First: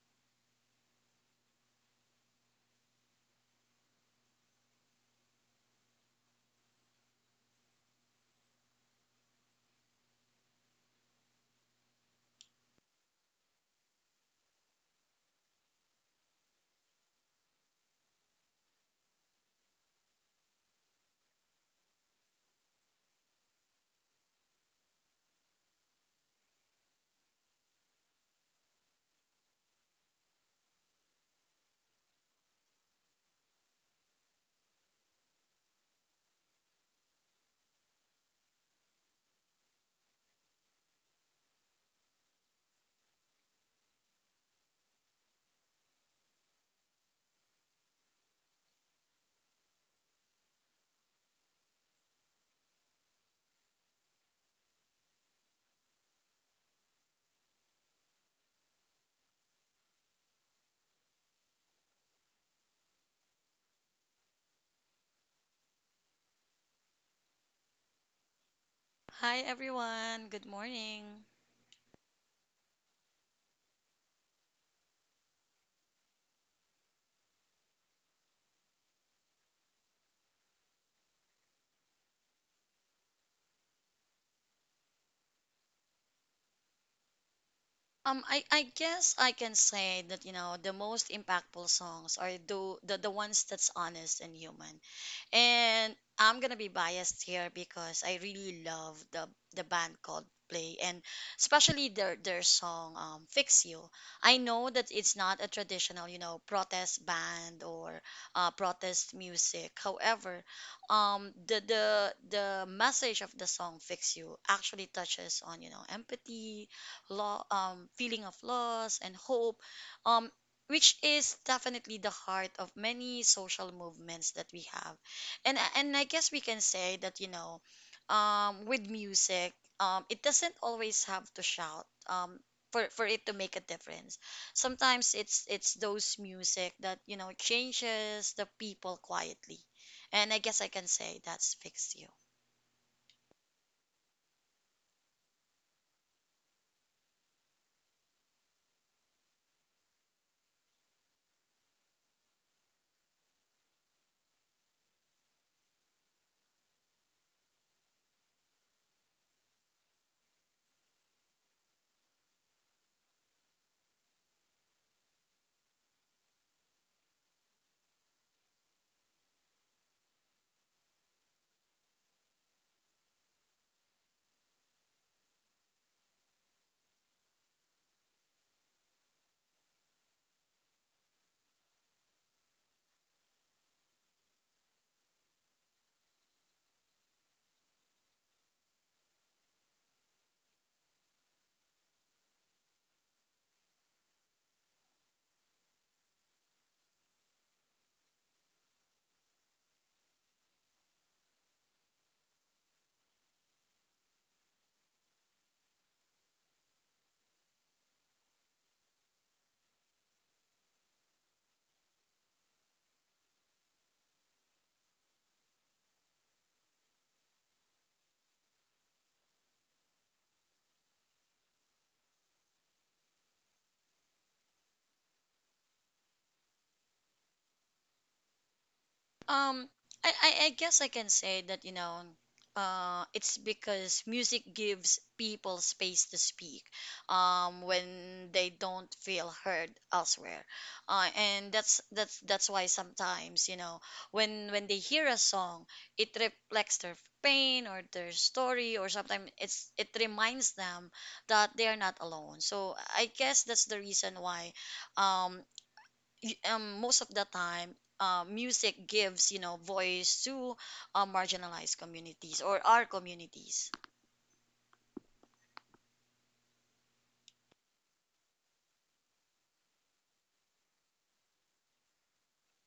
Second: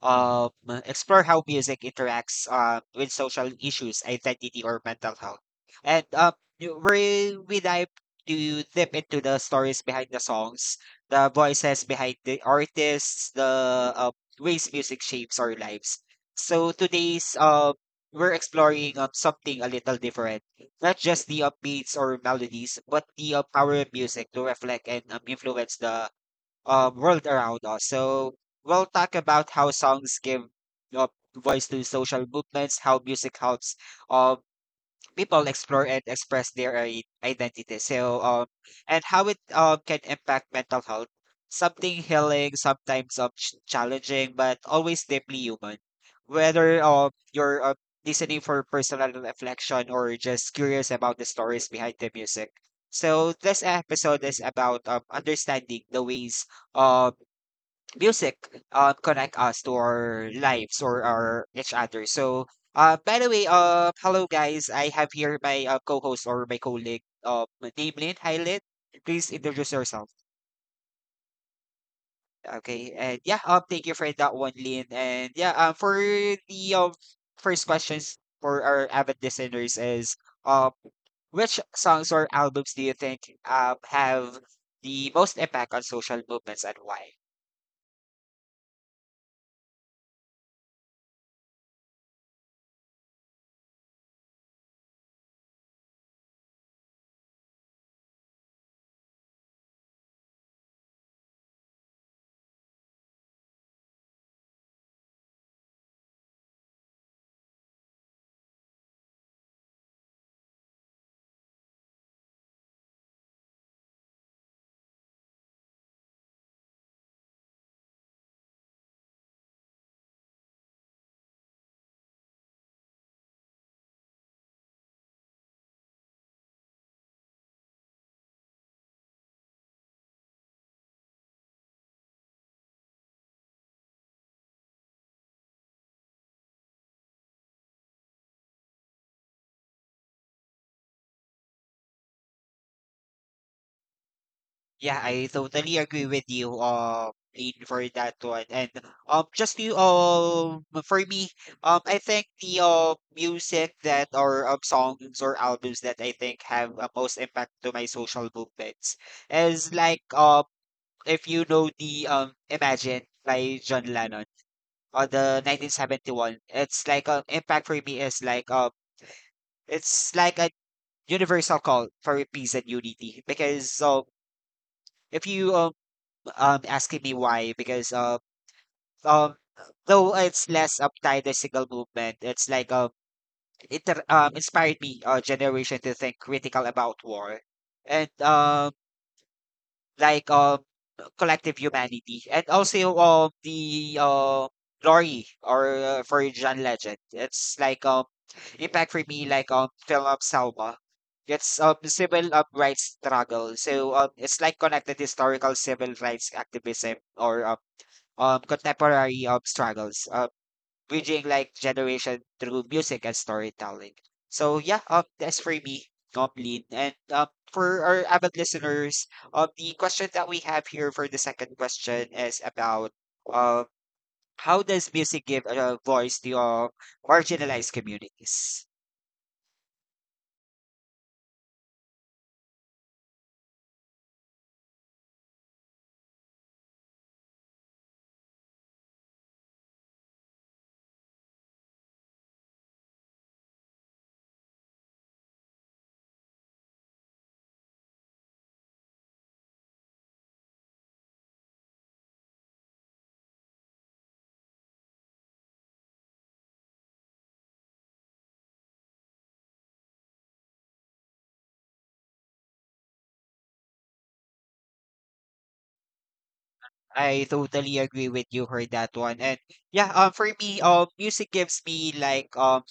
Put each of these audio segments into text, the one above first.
um Explore How Music Interacts with Social Issues, Identity or Mental Health. And we dive to dip into the stories behind the songs, the voices behind the artists, the ways music shapes our lives. So today's we're exploring something a little different. Not just the upbeats or melodies, but the power of music to reflect and influence the world around us. So we'll talk about how songs give uh, voice to social movements, how music helps uh, people explore and express their identity. So, and how it can impact mental health. Something healing, sometimes challenging, but always deeply human. Whether you're listening for personal reflection or just curious about the stories behind the music. So, this episode is about understanding the ways um, music connect us to our lives or our each other. So, by the way, hello guys. I have here my co-host or my colleague, name Lynn. Hi, Lynn. Please Hi introduce yourself. everyone, good morning. Okay, and yeah, thank you for that one, Lynn. And yeah, for the first questions for our avid listeners is um, which songs or albums do you think have the most impact on social movements and why? I guess I can say that, you know, the most impactful songs are the ones that's honest and human. And I'm gonna be biased here because I really love the band Coldplay and especially their song "Fix You." I know that it's not a traditional, you know, protest band or protest music. However, the message of the song "Fix You" actually touches on you know empathy, feeling of loss and hope, um, which is definitely the heart of many social movements that we have. And I guess we can say that you know, with music, it doesn't always have to shout. For it to make a difference sometimes it's those music that you know changes the people quietly and I guess I can say that's fixed you. Yeah, I totally agree with you, Aiden, for that one. And just to for me, I think the music that or songs or albums that I think have most impact to my social movements is like if you know the Imagine by John Lennon or the 1971. It's like impact for me is like it's like a universal call for peace and unity because if you asking me why because um though it's less uptight as single movement, it's like it inspired me generation to think critical about war and like collective humanity and also the glory or for John Legend. It's like impact for me like film of Salma. It's civil rights struggle. So it's like connected historical civil rights activism or contemporary struggles, bridging like generation through music and storytelling. So yeah, that's for me, Lin. And for our avid listeners, the question that we have here for the second question is about um, how does music give a voice to marginalized communities? Um, I guess I can say that, you know, it's because music gives people space to speak when they don't feel heard elsewhere. And that's why sometimes, you know, when they hear a song, it reflects their pain or their story, or sometimes it reminds them that they are not alone. So I guess that's the reason why um, most of the time, music gives you know voice to marginalized communities or our communities. I totally agree with you for that one. And yeah, for me, music gives me like um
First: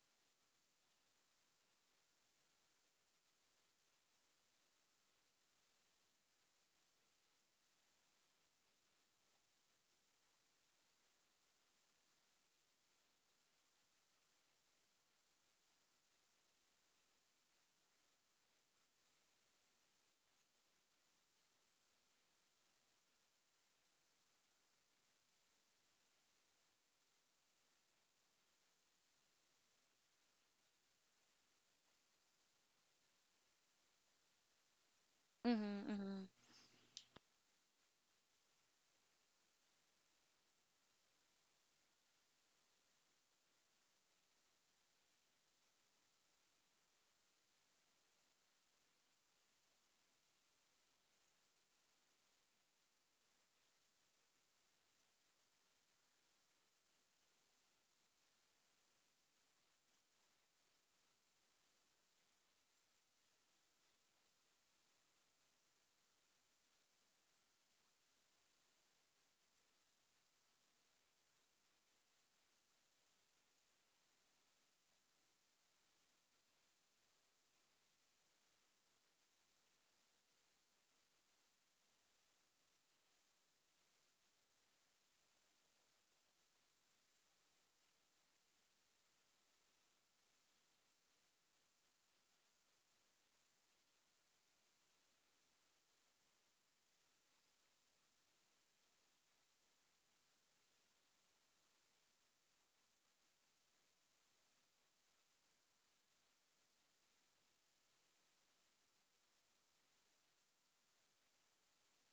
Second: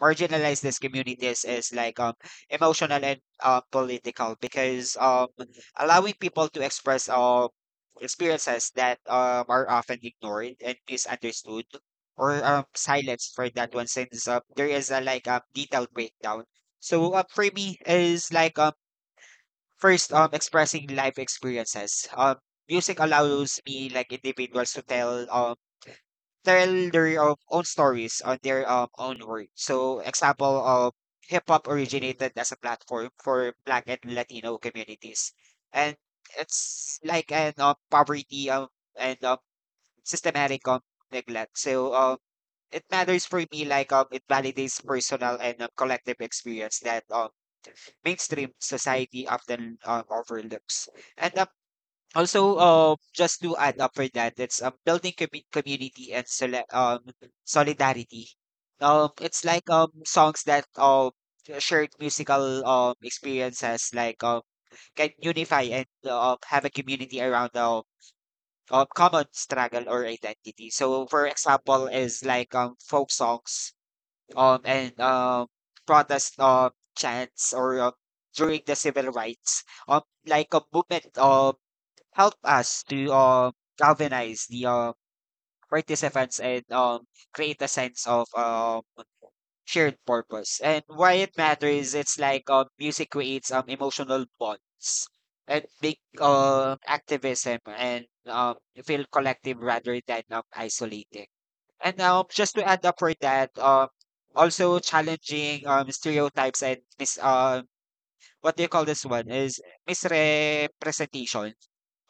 Marginalize these communities is like emotional and political because allowing people to express experiences that are often ignored and misunderstood or silenced for that one since there is a like detailed breakdown. So for me is like first expressing life experiences. Music allows me like individuals to tell tell their own stories on their own work. So, example of hip hop originated as a platform for Black and Latino communities, Mm-hmm, and mm-hmm, it's like an poverty and systematic neglect. So, it matters for me like it validates personal and collective experience that mainstream society often overlooks. And also, just to add up for that, it's building community and solidarity. It's like songs that shared musical experiences like can unify and have a community around a common struggle or identity. So, for example, is like folk songs and protest chants or during the civil rights um like a movement of help us to galvanize the participants and create a sense of shared purpose. And why it matters, it's like music creates emotional bonds and big activism and feel collective rather than isolating. And just to add up for that, also challenging stereotypes and what do you call this one, is misrepresentation.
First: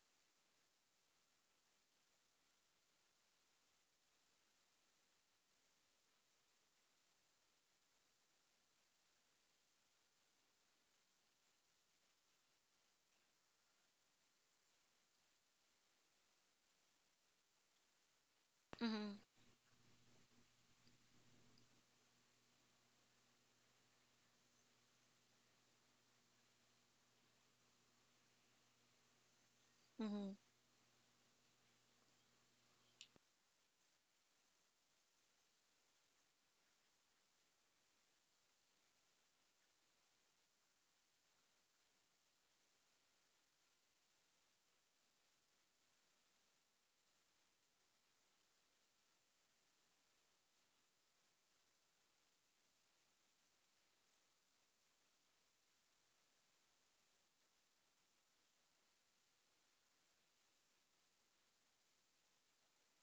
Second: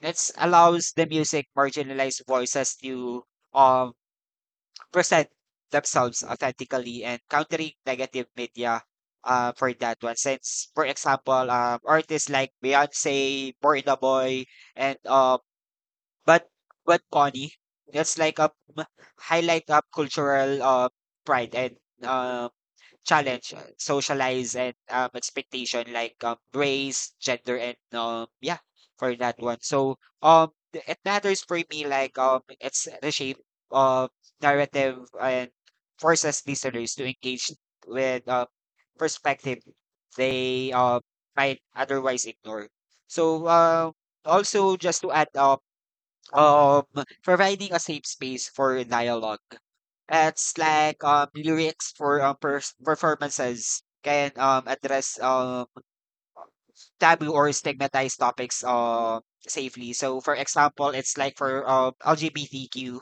It allows the music marginalized voices to um, present themselves authentically and countering negative media for that one. Since, for example, artists like Beyonce, Burna Boy, and but but Connie, that's like a highlight of cultural pride and um. Challenge, socialize, and expectation like race, gender, and yeah, for that one. So mm-hmm, it matters for me like it's the shape of narrative and forces listeners to engage with perspective they might otherwise ignore. So also just to add up um providing a safe space for dialogue it's like lyrics for performances can address taboo or stigmatized topics safely. So, for example, it's like for LGBTQ,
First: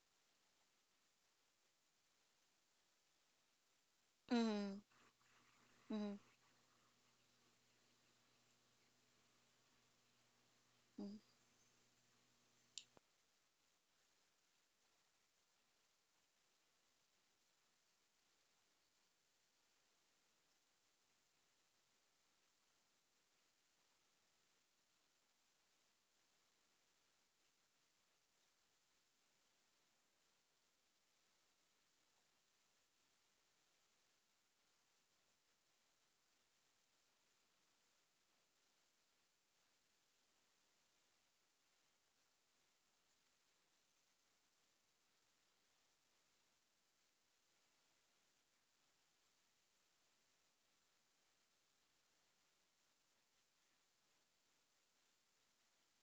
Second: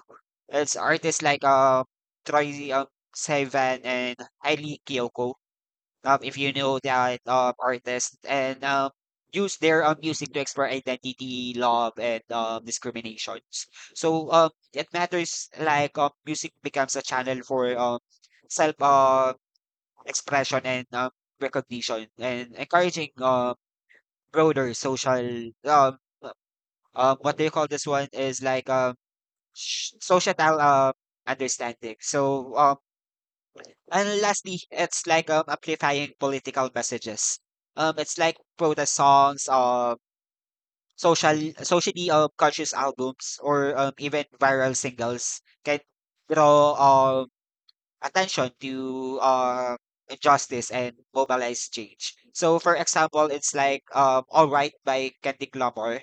it's artists like Troy Sivan and mm-hmm, Hailey Kiyoko mm-hmm, if you know that artist and use their music to explore mm-hmm. identity, love, and discriminations. So it matters like music becomes a channel for self expression and recognition and encouraging broader social what do you call this one is like societal understanding. So and lastly, it's like amplifying political messages. It's like protest songs, social, socially conscious albums, or even viral singles can draw attention to injustice and mobilize change. So, for example, it's like All Right by Kendrick Lamar.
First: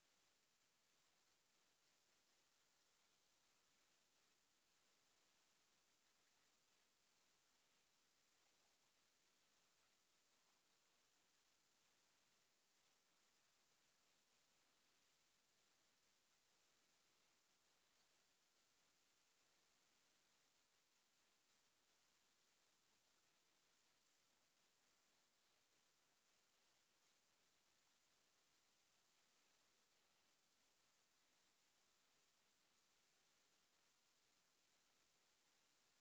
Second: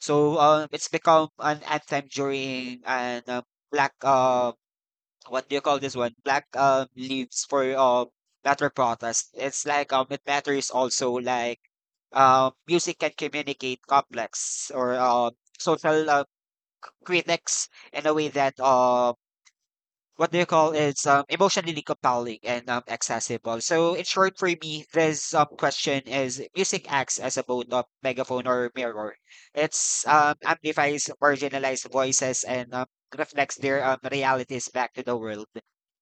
So it's become an anthem during an black what do you call this one? Black leaves for matter protest. It's like it matters also like music can communicate complex or social critics in a way that what do you call it's emotionally compelling and accessible. So in short, for me, this question is music acts as a both of megaphone or mirror. It's amplifies marginalized voices and reflects their realities back to the world,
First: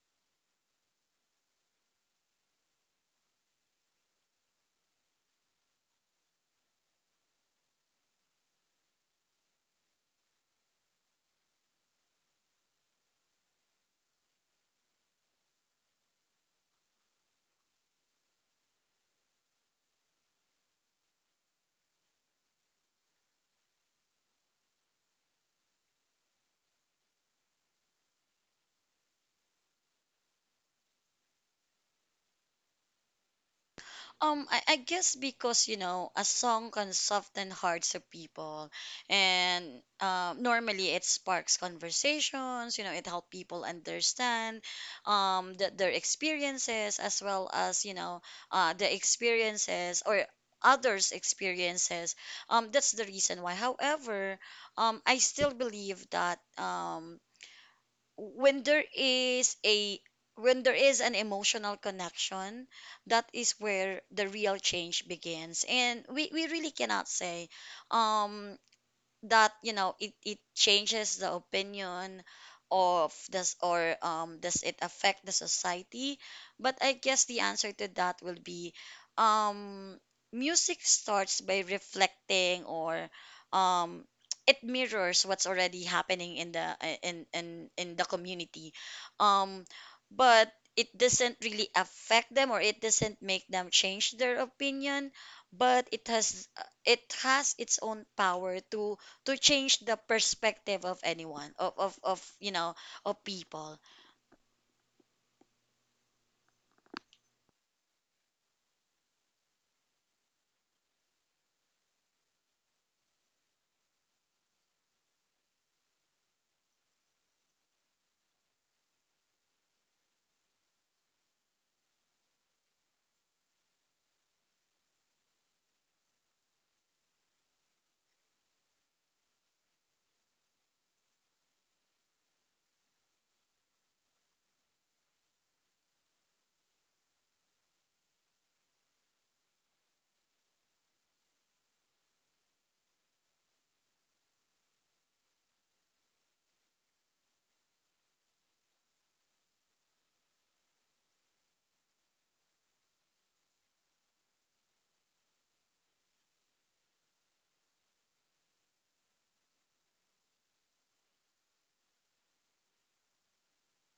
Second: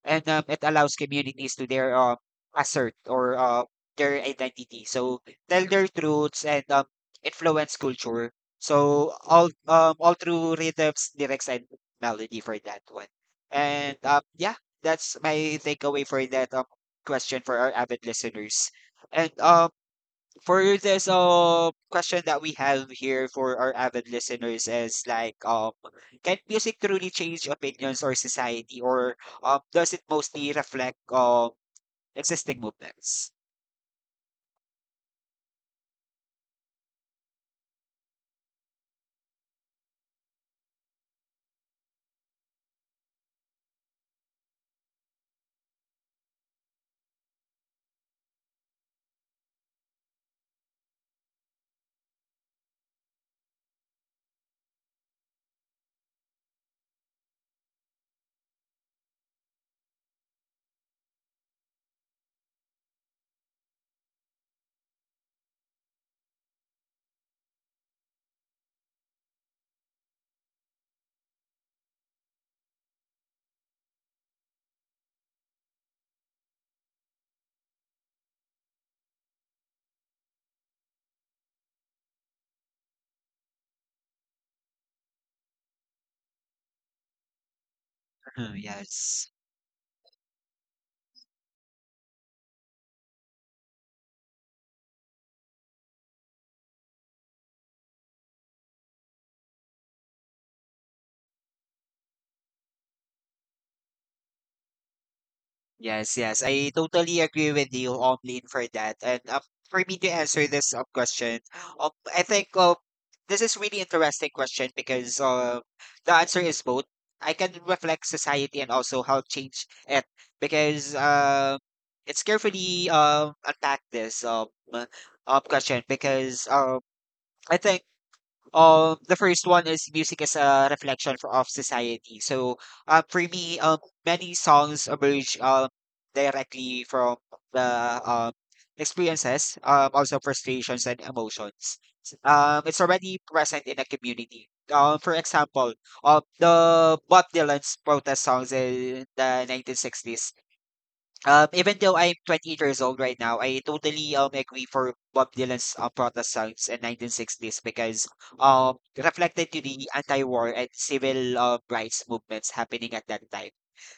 and it allows communities to their assert or their identity. So tell their truths and influence culture. So all all through rhythms, lyrics, and melody for that one. And, yeah, that's my takeaway for that, question for our avid listeners. And, for this, question that we have here for our avid listeners is like, can music truly change opinions or society, or, does it mostly reflect, existing movements? I guess because you know a song can soften hearts of people, and normally it sparks conversations. You know, it helps people understand their experiences as well as you know the experiences or others' experiences. That's the reason why. However, I still believe that when there is a when there is an emotional connection, that is where the real change begins, and we really cannot say um that you know it changes the opinion of this or does it affect the society, but I guess the answer to that will be um music starts by reflecting or um it mirrors what's already happening in the Mhm, community yes. um but it doesn't really affect them or it doesn't make them change their opinion, but it has its own power to change the perspective of anyone of you know of people. Yes, yes. I totally agree with you, Omlin, for that. And for me to answer this question, I think this is really interesting question because the answer is both. I can reflect society and also help change it because it's carefully attack this uh, question because I think the first one is music as a reflection of society. So, for me, many songs emerge directly from the um, experiences, also frustrations and emotions. It's already present in a community. For example, the Bob Dylan's protest songs in the 1960s even though I'm 28 years old right now, I totally agree for Bob Dylan's protest songs in 1960s because reflected to the anti-war and civil rights movements happening at that time,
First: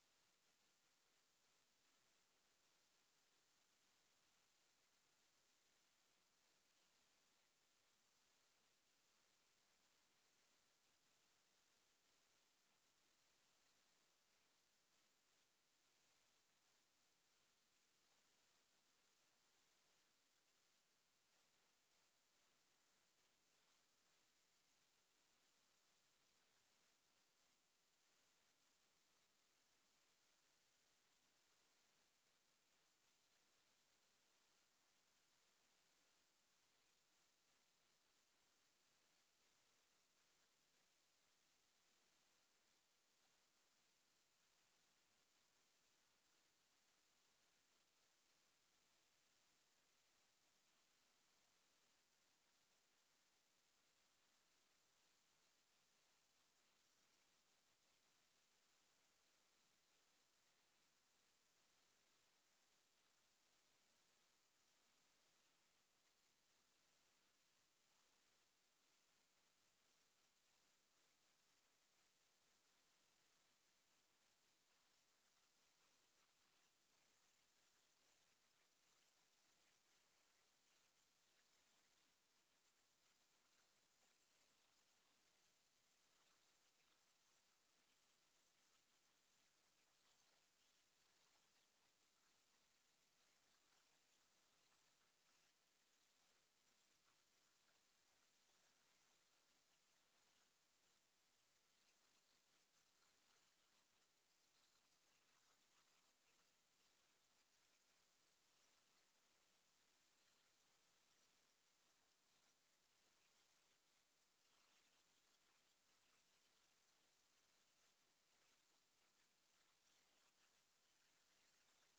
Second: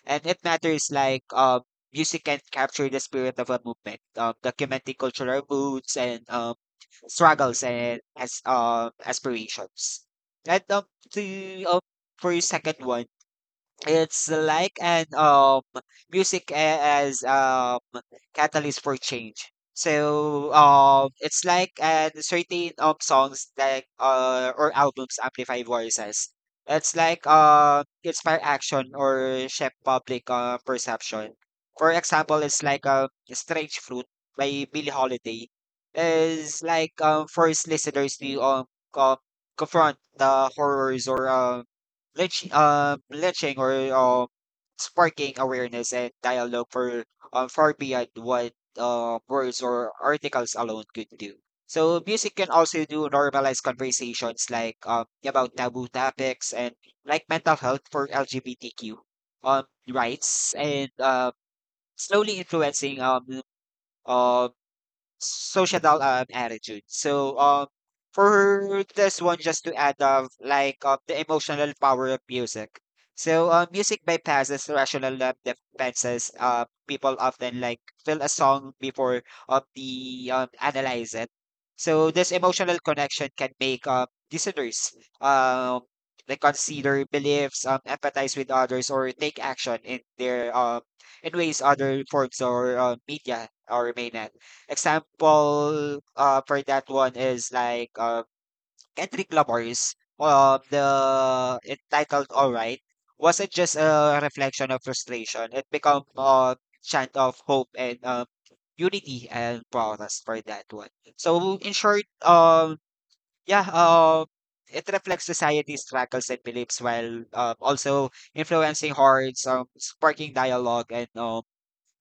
and it matters like music can capture the spirit of a movement, documenting cultural moods and struggles and as aspirations. And to for your second one. It's like an music as catalyst for change. So it's like an certain songs like or albums amplify voices. It's like inspire action or shape public perception. For example, it's like a Strange Fruit by Billie Holiday is like force listeners to co- confront the horrors or lynching or sparking awareness and dialogue for far beyond what words or articles alone could do. So music can also do normalize conversations like about taboo topics and like mental health for LGBTQ um, rights and slowly influencing uh, Societal, attitude. So, for this one, just to add up, like, the emotional power of music. So, music bypasses rational defenses. People often like feel a song before of the analyze it. So, this emotional connection can make listeners um like consider beliefs, empathize with others, or take action in their in ways other forms or media or may not. Example, for that one is like Kendrick Lamar's the entitled "All Right" wasn't just a reflection of frustration. It became a chant of hope and unity and progress for that one. So in short, yeah, it reflects society's struggles and beliefs while also influencing hearts, sparking dialogue and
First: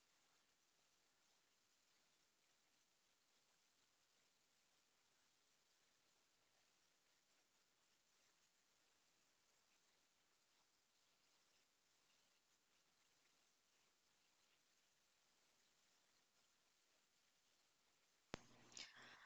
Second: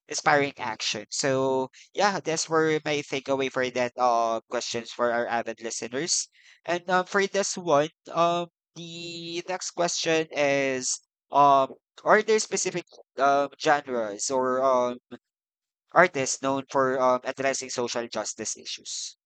inspiring action. So yeah, that's where my takeaway for that questions for our avid listeners. And for this one, the next question is um are there specific genres or artists known for addressing social justice issues?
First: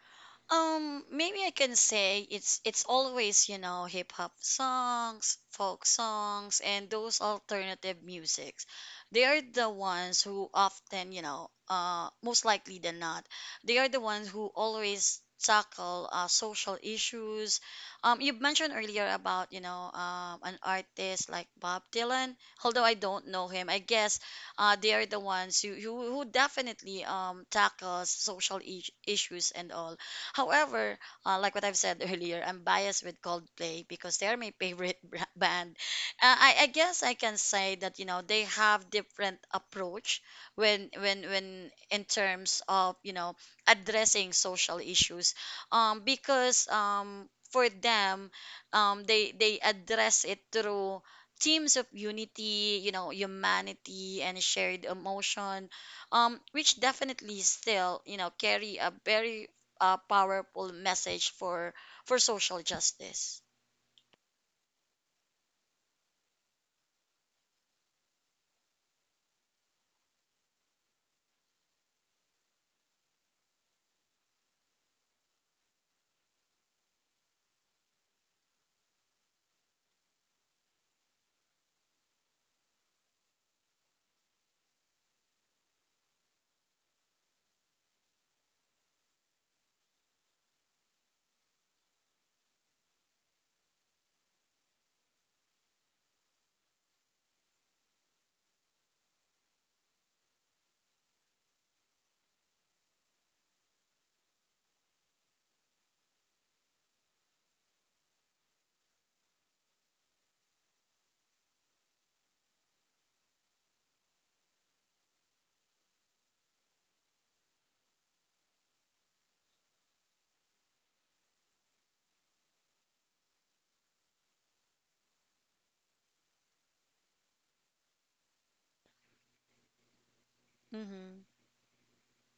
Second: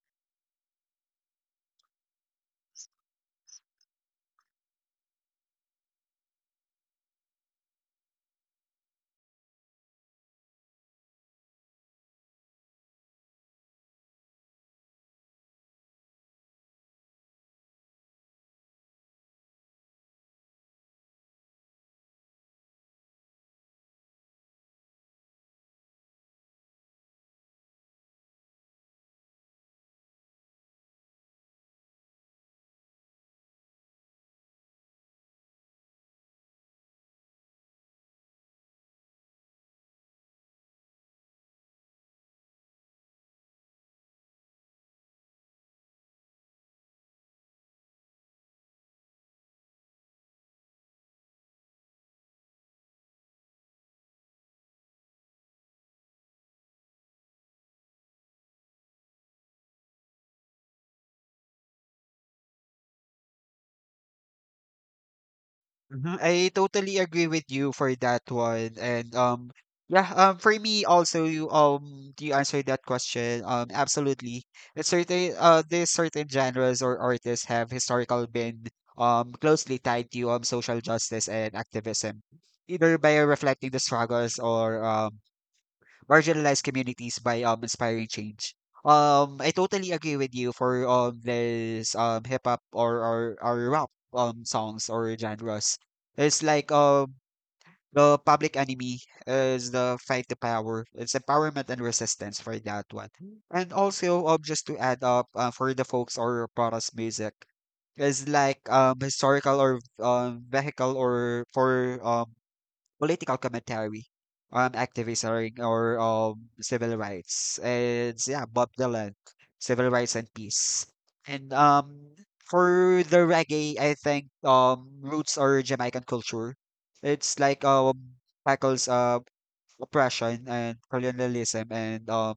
Maybe I can say it's always, you know, hip hop songs, folk songs, and those alternative musics. They are the ones who often, you know, most likely than not, they are the ones who always tackle social issues. You mentioned earlier about, you know, an artist like Bob Dylan. Although I don't know him, I guess they are the ones who definitely tackles social issues and all. However, like what I've said earlier, I'm biased with Coldplay because they're my favorite band. I guess I can say that you know they have different approach when in terms of you know addressing social issues, because for them, they address it through themes of unity, you know, humanity and shared emotion, which definitely still, you know, carry a very powerful message for social justice. Mhm, I totally agree with you for that one. And yeah, for me also you you answered that question. Absolutely. It's certain there's certain genres or artists have historical been closely tied to social justice and activism, either by reflecting the struggles or marginalized communities by inspiring change. I totally agree with you for this hip hop or rap songs or genres. It's like the Public Enemy is the fight to power. It's empowerment and resistance for that one. And also just to add up for the folks or protest music is like historical or vehicle or for political commentary on activism or civil rights. And yeah, Bob Dylan, civil rights and peace. And For the reggae, I think roots or Jamaican culture. It's like tackles oppression and Mm-hmm. colonialism and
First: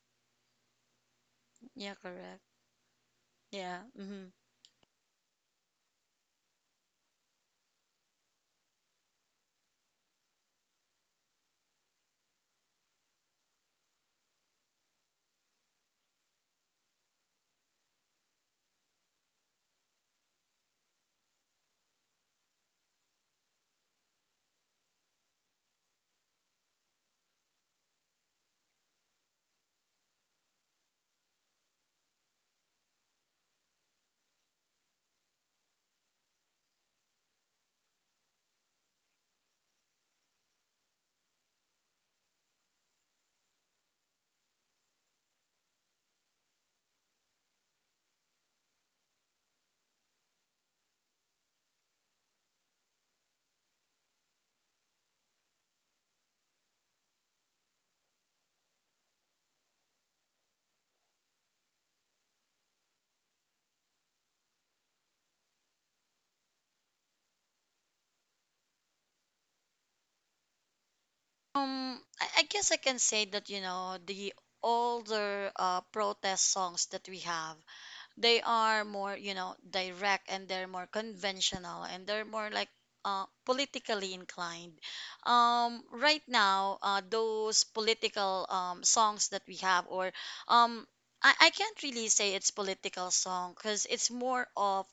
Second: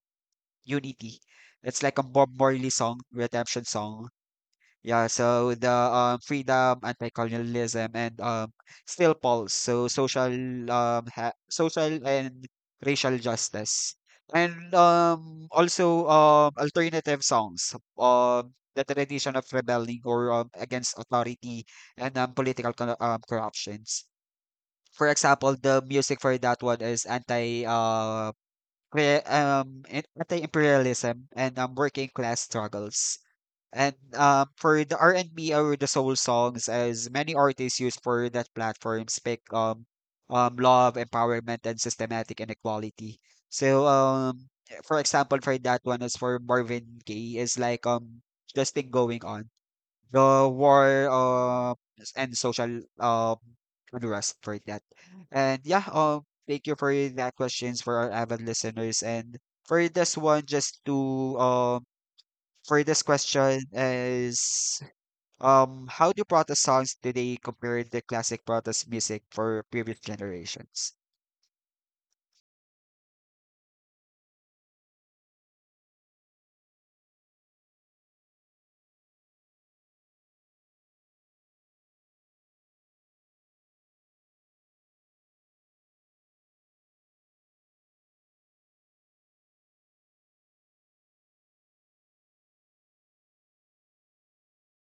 unity. It's Yeah, like a Bob correct. Marley song, redemption Yeah. song, Mm-hmm. yeah, so the freedom, anti-colonialism, and still pulse. So social, ha social and racial justice, and also alternative songs, the tradition of rebelling or against authority and political co corruptions. For example, the music for that one is pre um, anti-imperialism and working class struggles. And For the R&B or the soul songs, as many artists use for that platform, speak love, empowerment, and systematic inequality. So, for example, for that one is for Marvin Gaye is like this thing going on, the war and social unrest for that. And yeah, thank you for that questions for our avid listeners. And for this one, just to um for this question is how do protest songs today compare to classic protest music for previous generations? I guess I can say that you know the older protest songs that we have, they are more you know direct and they're more conventional and they're more like politically inclined. Um, right now those political songs that we have or um, I can't really say it's political song because it's more of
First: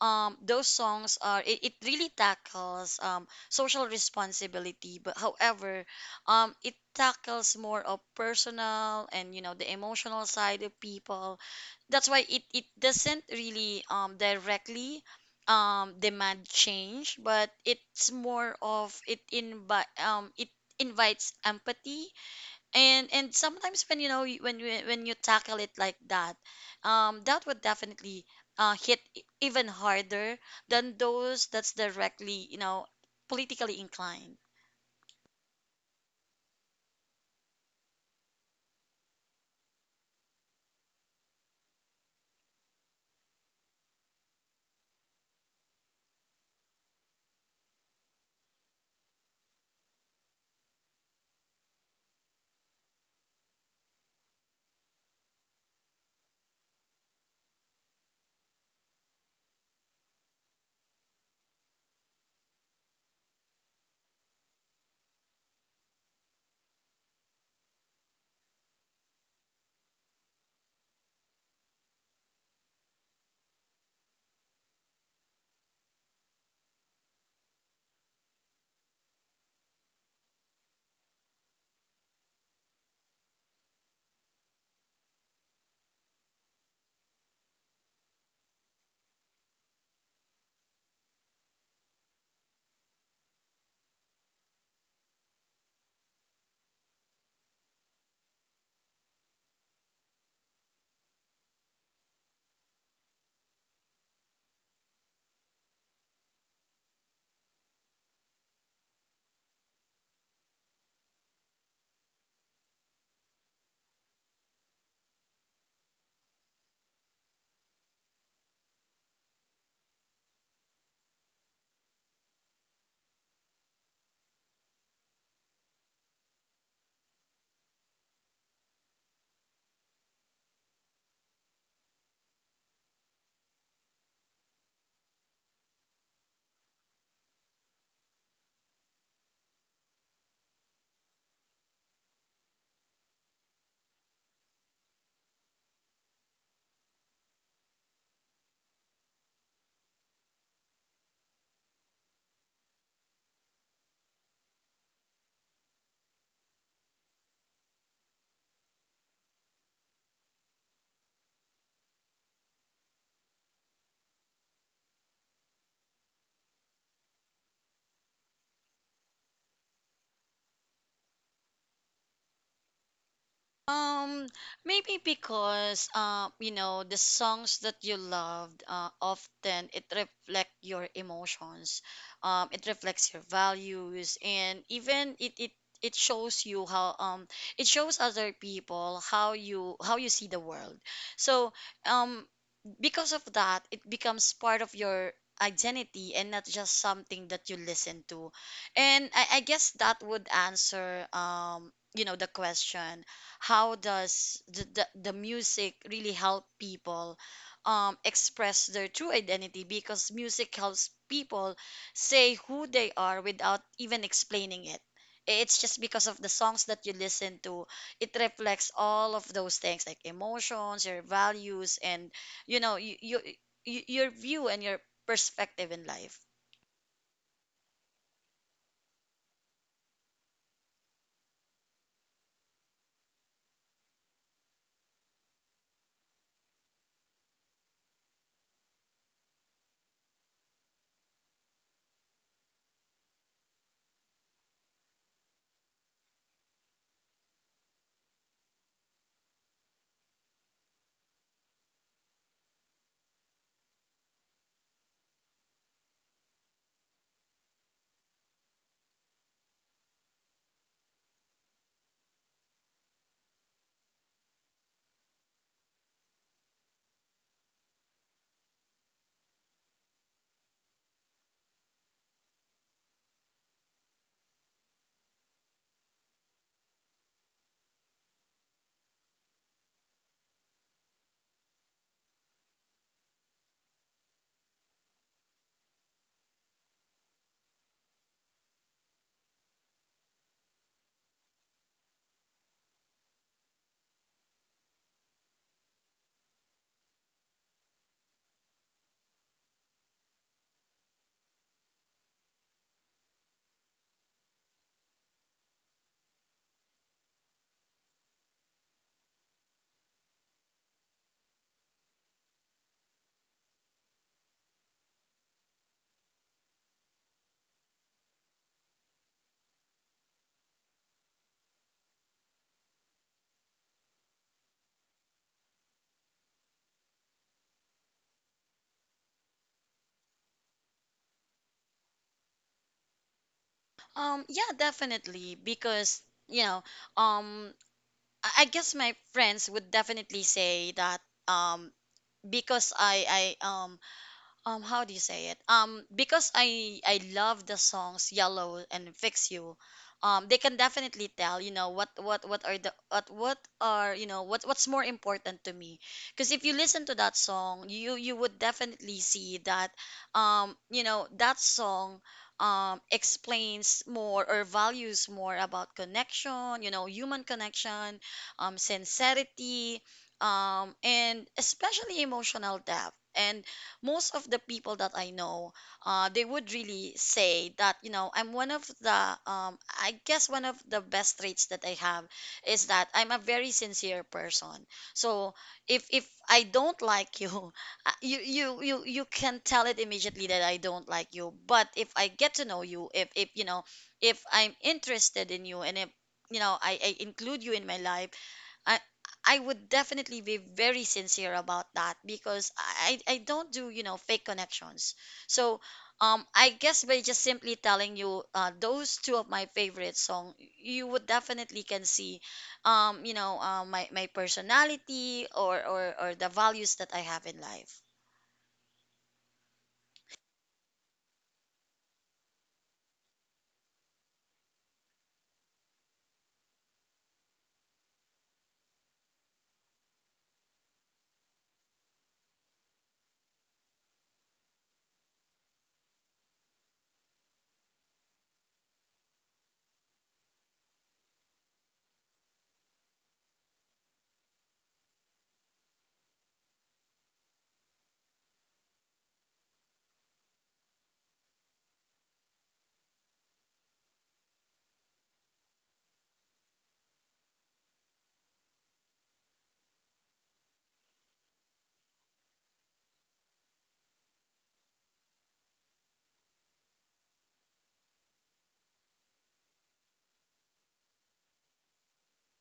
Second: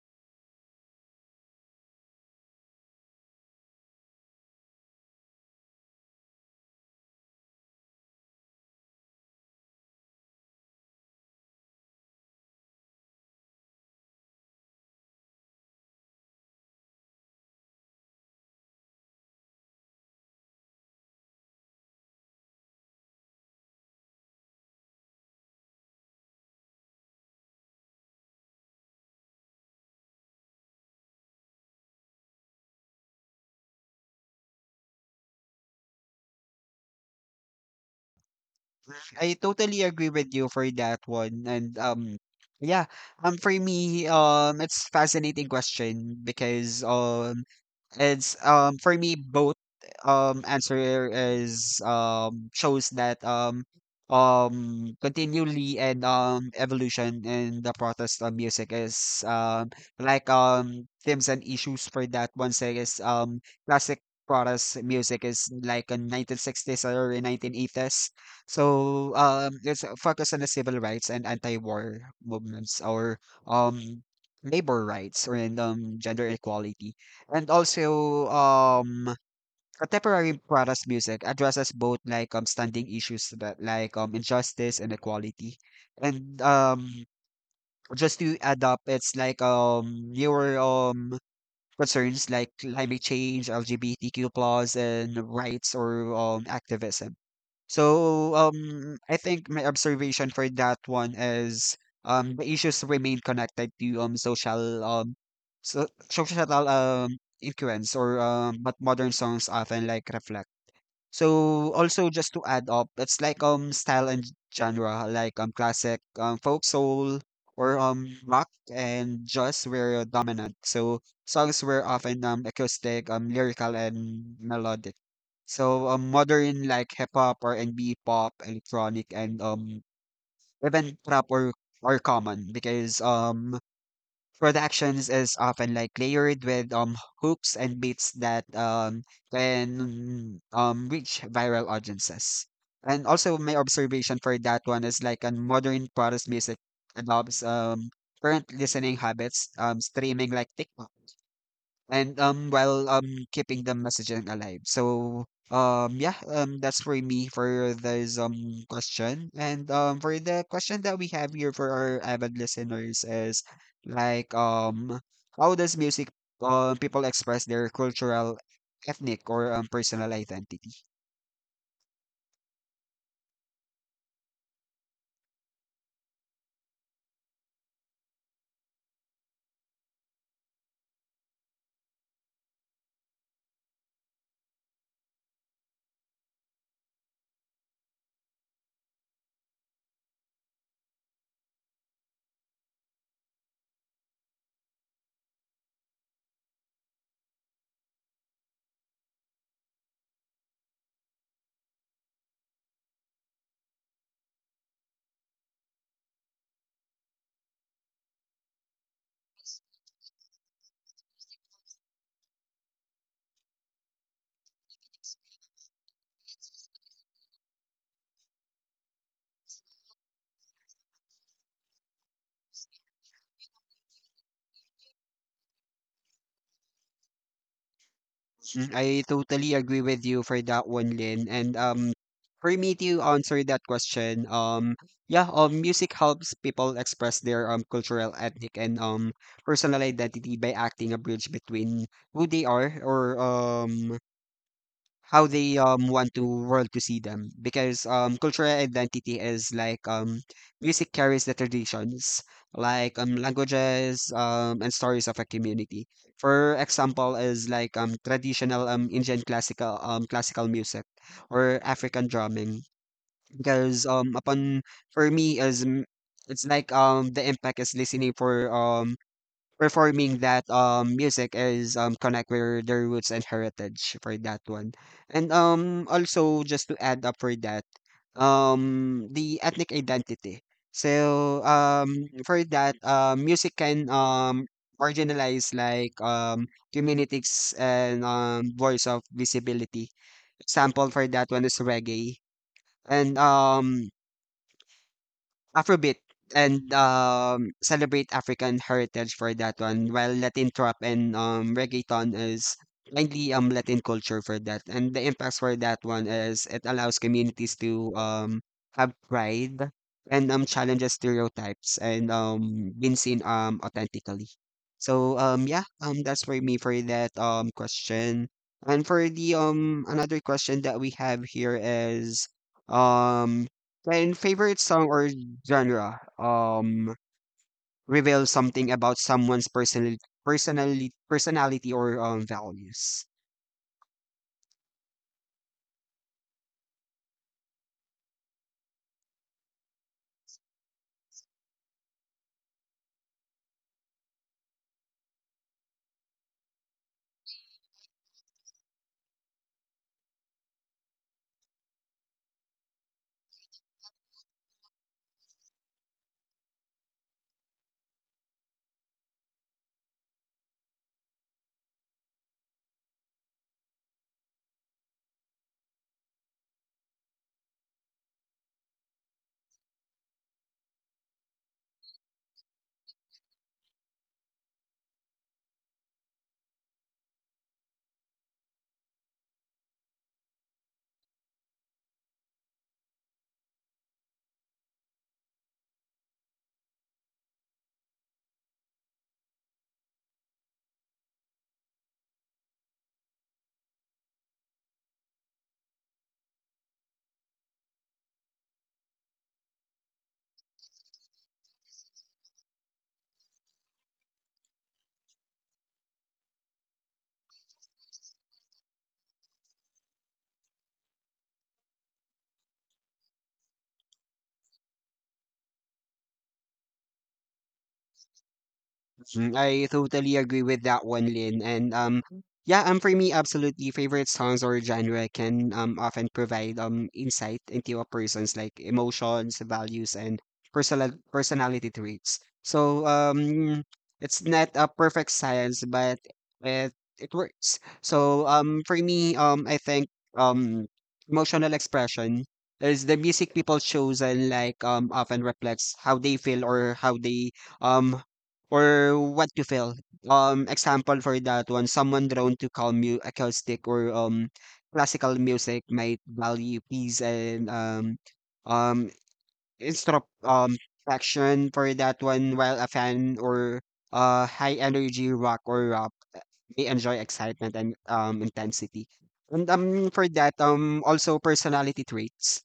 those songs are it really tackles social responsibility, but however it tackles more of personal and you know the emotional side of people. That's why it doesn't really directly demand change, but it's more of it invite it invites empathy. And sometimes when you know you- when you when you tackle it like that that would definitely hit even harder than those that's directly you know politically inclined. I totally agree with you for that one. And yeah, for me, it's fascinating question because it's for me both answer is shows that continually and evolution in the protest of music is like themes and issues for that one say is classic protest music is like in 1960s or 1980s, so let's focus on the civil rights and anti-war movements or um, labor rights or in gender equality. And also contemporary protest music addresses both like standing issues that like injustice and equality. And Just to add up, it's like newer concerns like climate change, LGBTQ plus, and rights or activism. So, I think my observation for that one is the issues remain connected to social social influence or what modern songs often like reflect. So, also just to add up, it's like style and genre, like classic folk soul or rock and jazz were dominant. So songs were often acoustic, lyrical and melodic. So modern like hip hop or NB pop, electronic and even trap or common because productions is often like layered with hooks and beats that can reach viral audiences. And also my observation for that one is like on modern protest music adopts current listening habits streaming like TikTok and while keeping the messaging alive. So yeah, that's for me for this question. And for the question that we have here for our avid listeners is like how does music people express their cultural, ethnic or personal identity? Um, maybe because you know, the songs that you loved, often it reflect your emotions. It reflects your values, and even it shows you how it shows other people how you see the world. So um because of that, it becomes part of your identity and not just something that you listen to. And I guess that would answer, you know, the question, how does the music really help people express their true identity? Because music helps people say who they are without even explaining it. It's just because of the songs that you listen to, it reflects all of those things like emotions, your values, and you know you your view and your perspective in life. Mm, I totally agree with you for that one, Lynn. And for me to answer that question, yeah, music helps people express their cultural, ethnic, and personal identity by acting a bridge between who they are or how they want to world to see them because cultural identity is like music carries the traditions like languages and stories of a community, for example is like traditional indian classical classical music or African drumming because upon for me is m- it's like the impact is listening for performing that music is connect with their roots and heritage for that one. And also just to add up for that, the ethnic identity. So for that music can marginalize like communities and voice of visibility. Example for that one is reggae. And Afrobeat and celebrate African heritage for that one, while Latin trap and reggaeton is mainly Latin culture for that. And the impacts for that one is it allows communities to have pride and challenges stereotypes and being seen authentically. So yeah, that's for me for that question. And for the another question that we have here is um and favorite song or genre reveals something about someone's personality or values. Yeah, definitely because you know um I guess my friends would definitely say that um because I how do you say it because I love the songs yellow and fix you. Um, they can definitely tell you know what are you know what's more important to me because if you listen to that song, you would definitely see that you know that song explains more or values more about connection, you know, human connection, sincerity, and especially emotional depth. And most of the people that I know, they would really say that, you know, I'm one of the, I guess one of the best traits that I have is that I'm a very sincere person. So if I don't like you, you can tell it immediately that I don't like you. But if I get to know you, if you know, if I'm interested in you, and if you know, I include you in my life. I. I would definitely be very sincere about that because I don't do, you know, fake connections. So I guess by just simply telling you those two of my favorite song, you would definitely can see, you know, my personality or, or the values that I have in life. Mm, I totally agree with that one, Lin. And yeah, for me, absolutely, favorite songs or genre can often provide insight into a person's like emotions, values, and personality traits. So it's not a perfect science, but it it works. So for me, I think um, emotional expression is the music people choose and like often reflects how they feel or how they um or what you feel. Example for that one, someone drawn to calm mu acoustic or classical music might value peace and um instro action for that one, while a fan or high energy rock or rap may enjoy excitement and intensity. And for that also personality traits.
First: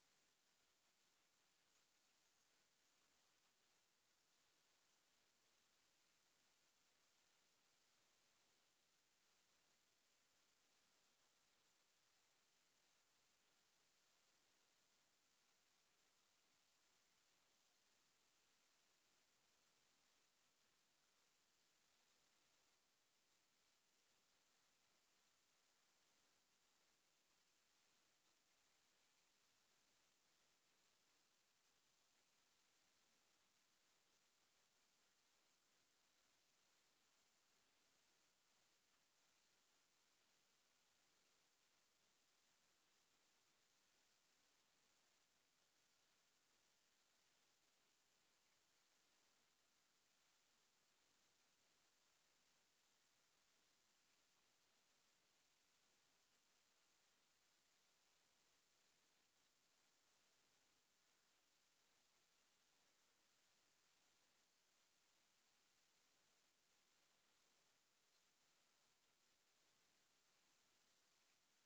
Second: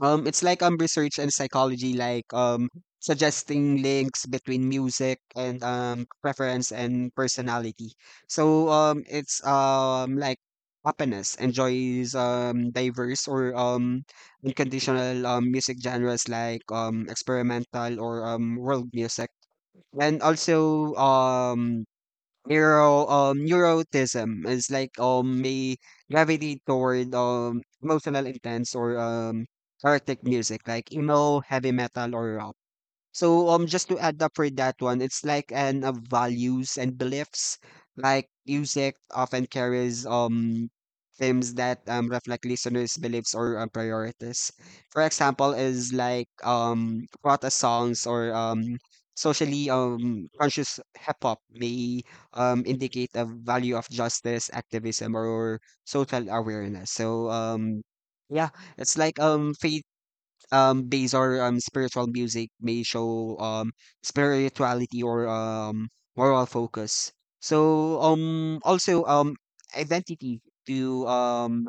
It's like research and psychology, like suggesting links between music and preference and personality. So it's like happiness enjoys diverse or unconditional music genres like experimental or world music and also neuroticism is like may gravitate toward emotional intense or chaotic music like emo, heavy metal or rock. So just to add up for that one, it's like an values and beliefs. Like music often carries themes that reflect listeners' beliefs or priorities. For example, is like protest songs or socially conscious hip hop may indicate a value of justice, activism, or social awareness. So yeah, it's like fade bass or spiritual music may show spirituality or moral focus. So also identity to um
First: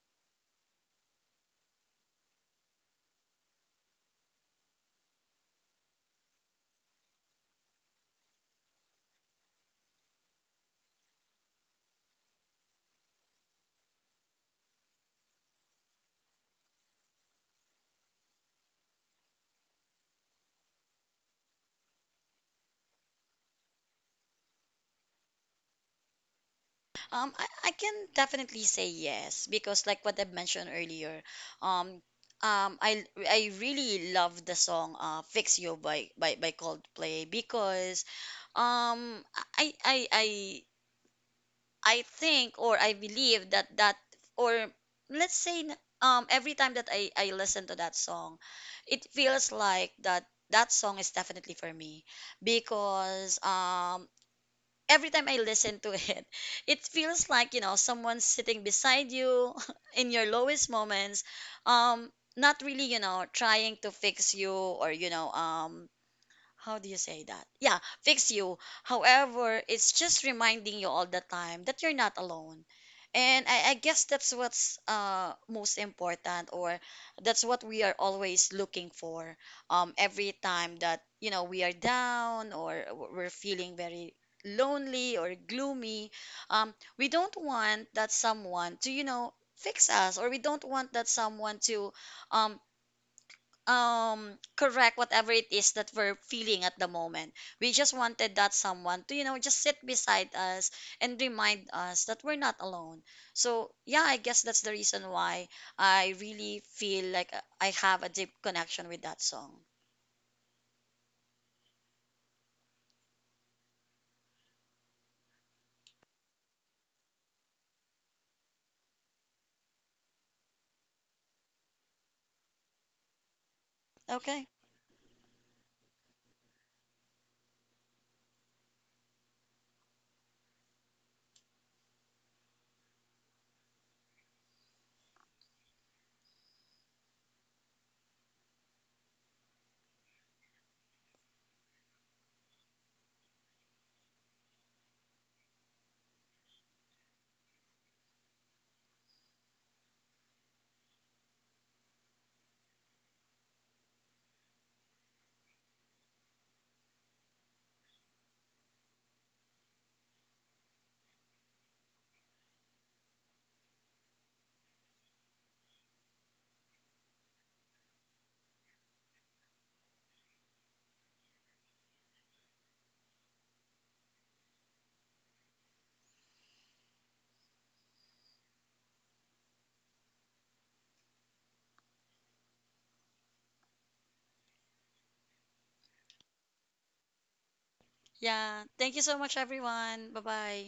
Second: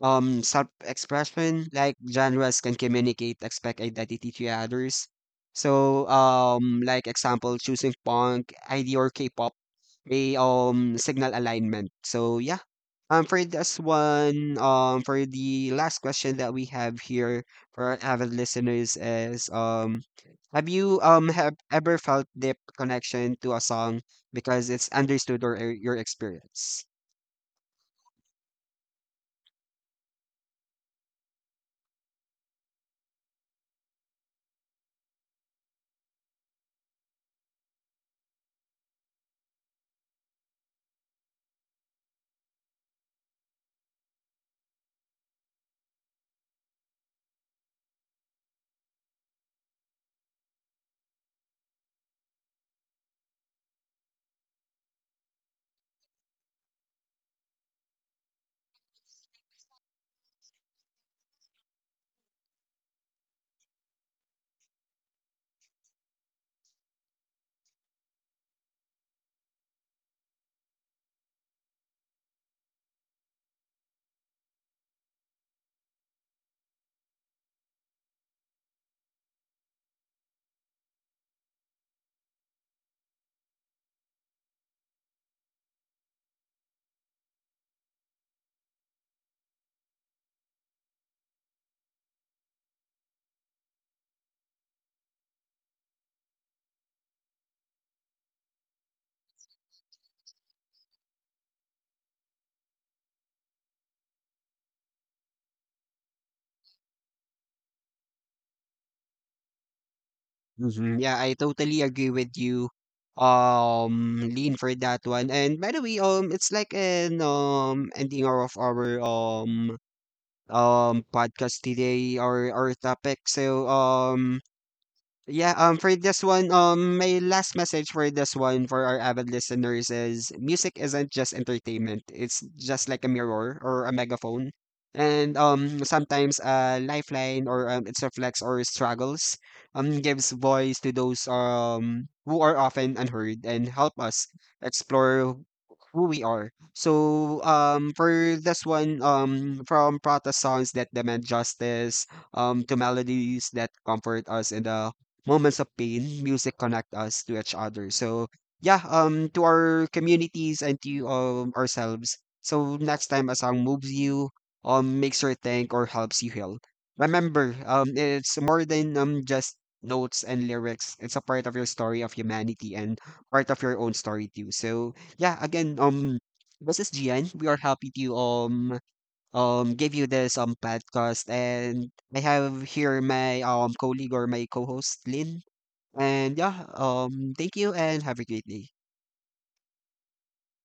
um self-expression like genres can communicate expect identity to others. So like example choosing punk, ID or K-pop a signal alignment. So yeah. For this one, for the last question that we have here for our avid listeners is have you have ever felt deep connection to a song because it's understood or your experience? Um, I, I can definitely say yes because, like what I mentioned earlier, um, I really love the song "Fix You" by Coldplay because um I I I I think or I believe that that or let's say every time that I listen to that song, it feels like that that song is definitely for me because every time I listen to it, it feels like, you know, someone's sitting beside you in your lowest moments, um, not really, you know, trying to fix you or, you know, how do you say that? Yeah, fix you. However, it's just reminding you all the time that you're not alone. And I guess that's what's most important, or that's what we are always looking for. Every time that you know we are down or we're feeling very lonely or gloomy, we don't want that someone to you know fix us, or we don't want that someone to um, correct whatever it is that we're feeling at the moment. We just wanted that someone to you know just sit beside us and remind us that we're not alone. So yeah, I guess that's the reason why I really feel like I have a deep connection with that song. Hmm, yeah, I totally agree with you. Lean for that one. And by the way, it's like an ending of our podcast today or our topic. So Okay, yeah, for this one, my last message for this one for our avid listeners is music isn't just entertainment. It's just like a mirror or a megaphone. And sometimes a lifeline or its reflects or struggles gives voice to those who are often unheard and help us explore who we are. So for this one, from protest songs that demand justice, to melodies that comfort us in the moments of pain, music connect us to each other. So yeah, to our communities and to ourselves. So next time a song moves you, makes you think or helps you heal. Remember, it's more than just notes and lyrics. It's a part of your story of humanity and part of your own story too. So yeah, again, this is Gian. We are happy to give you this podcast and I have here my colleague or my co-host Lynn. And yeah, thank you and have a great yeah, day. thank you so much everyone, bye bye.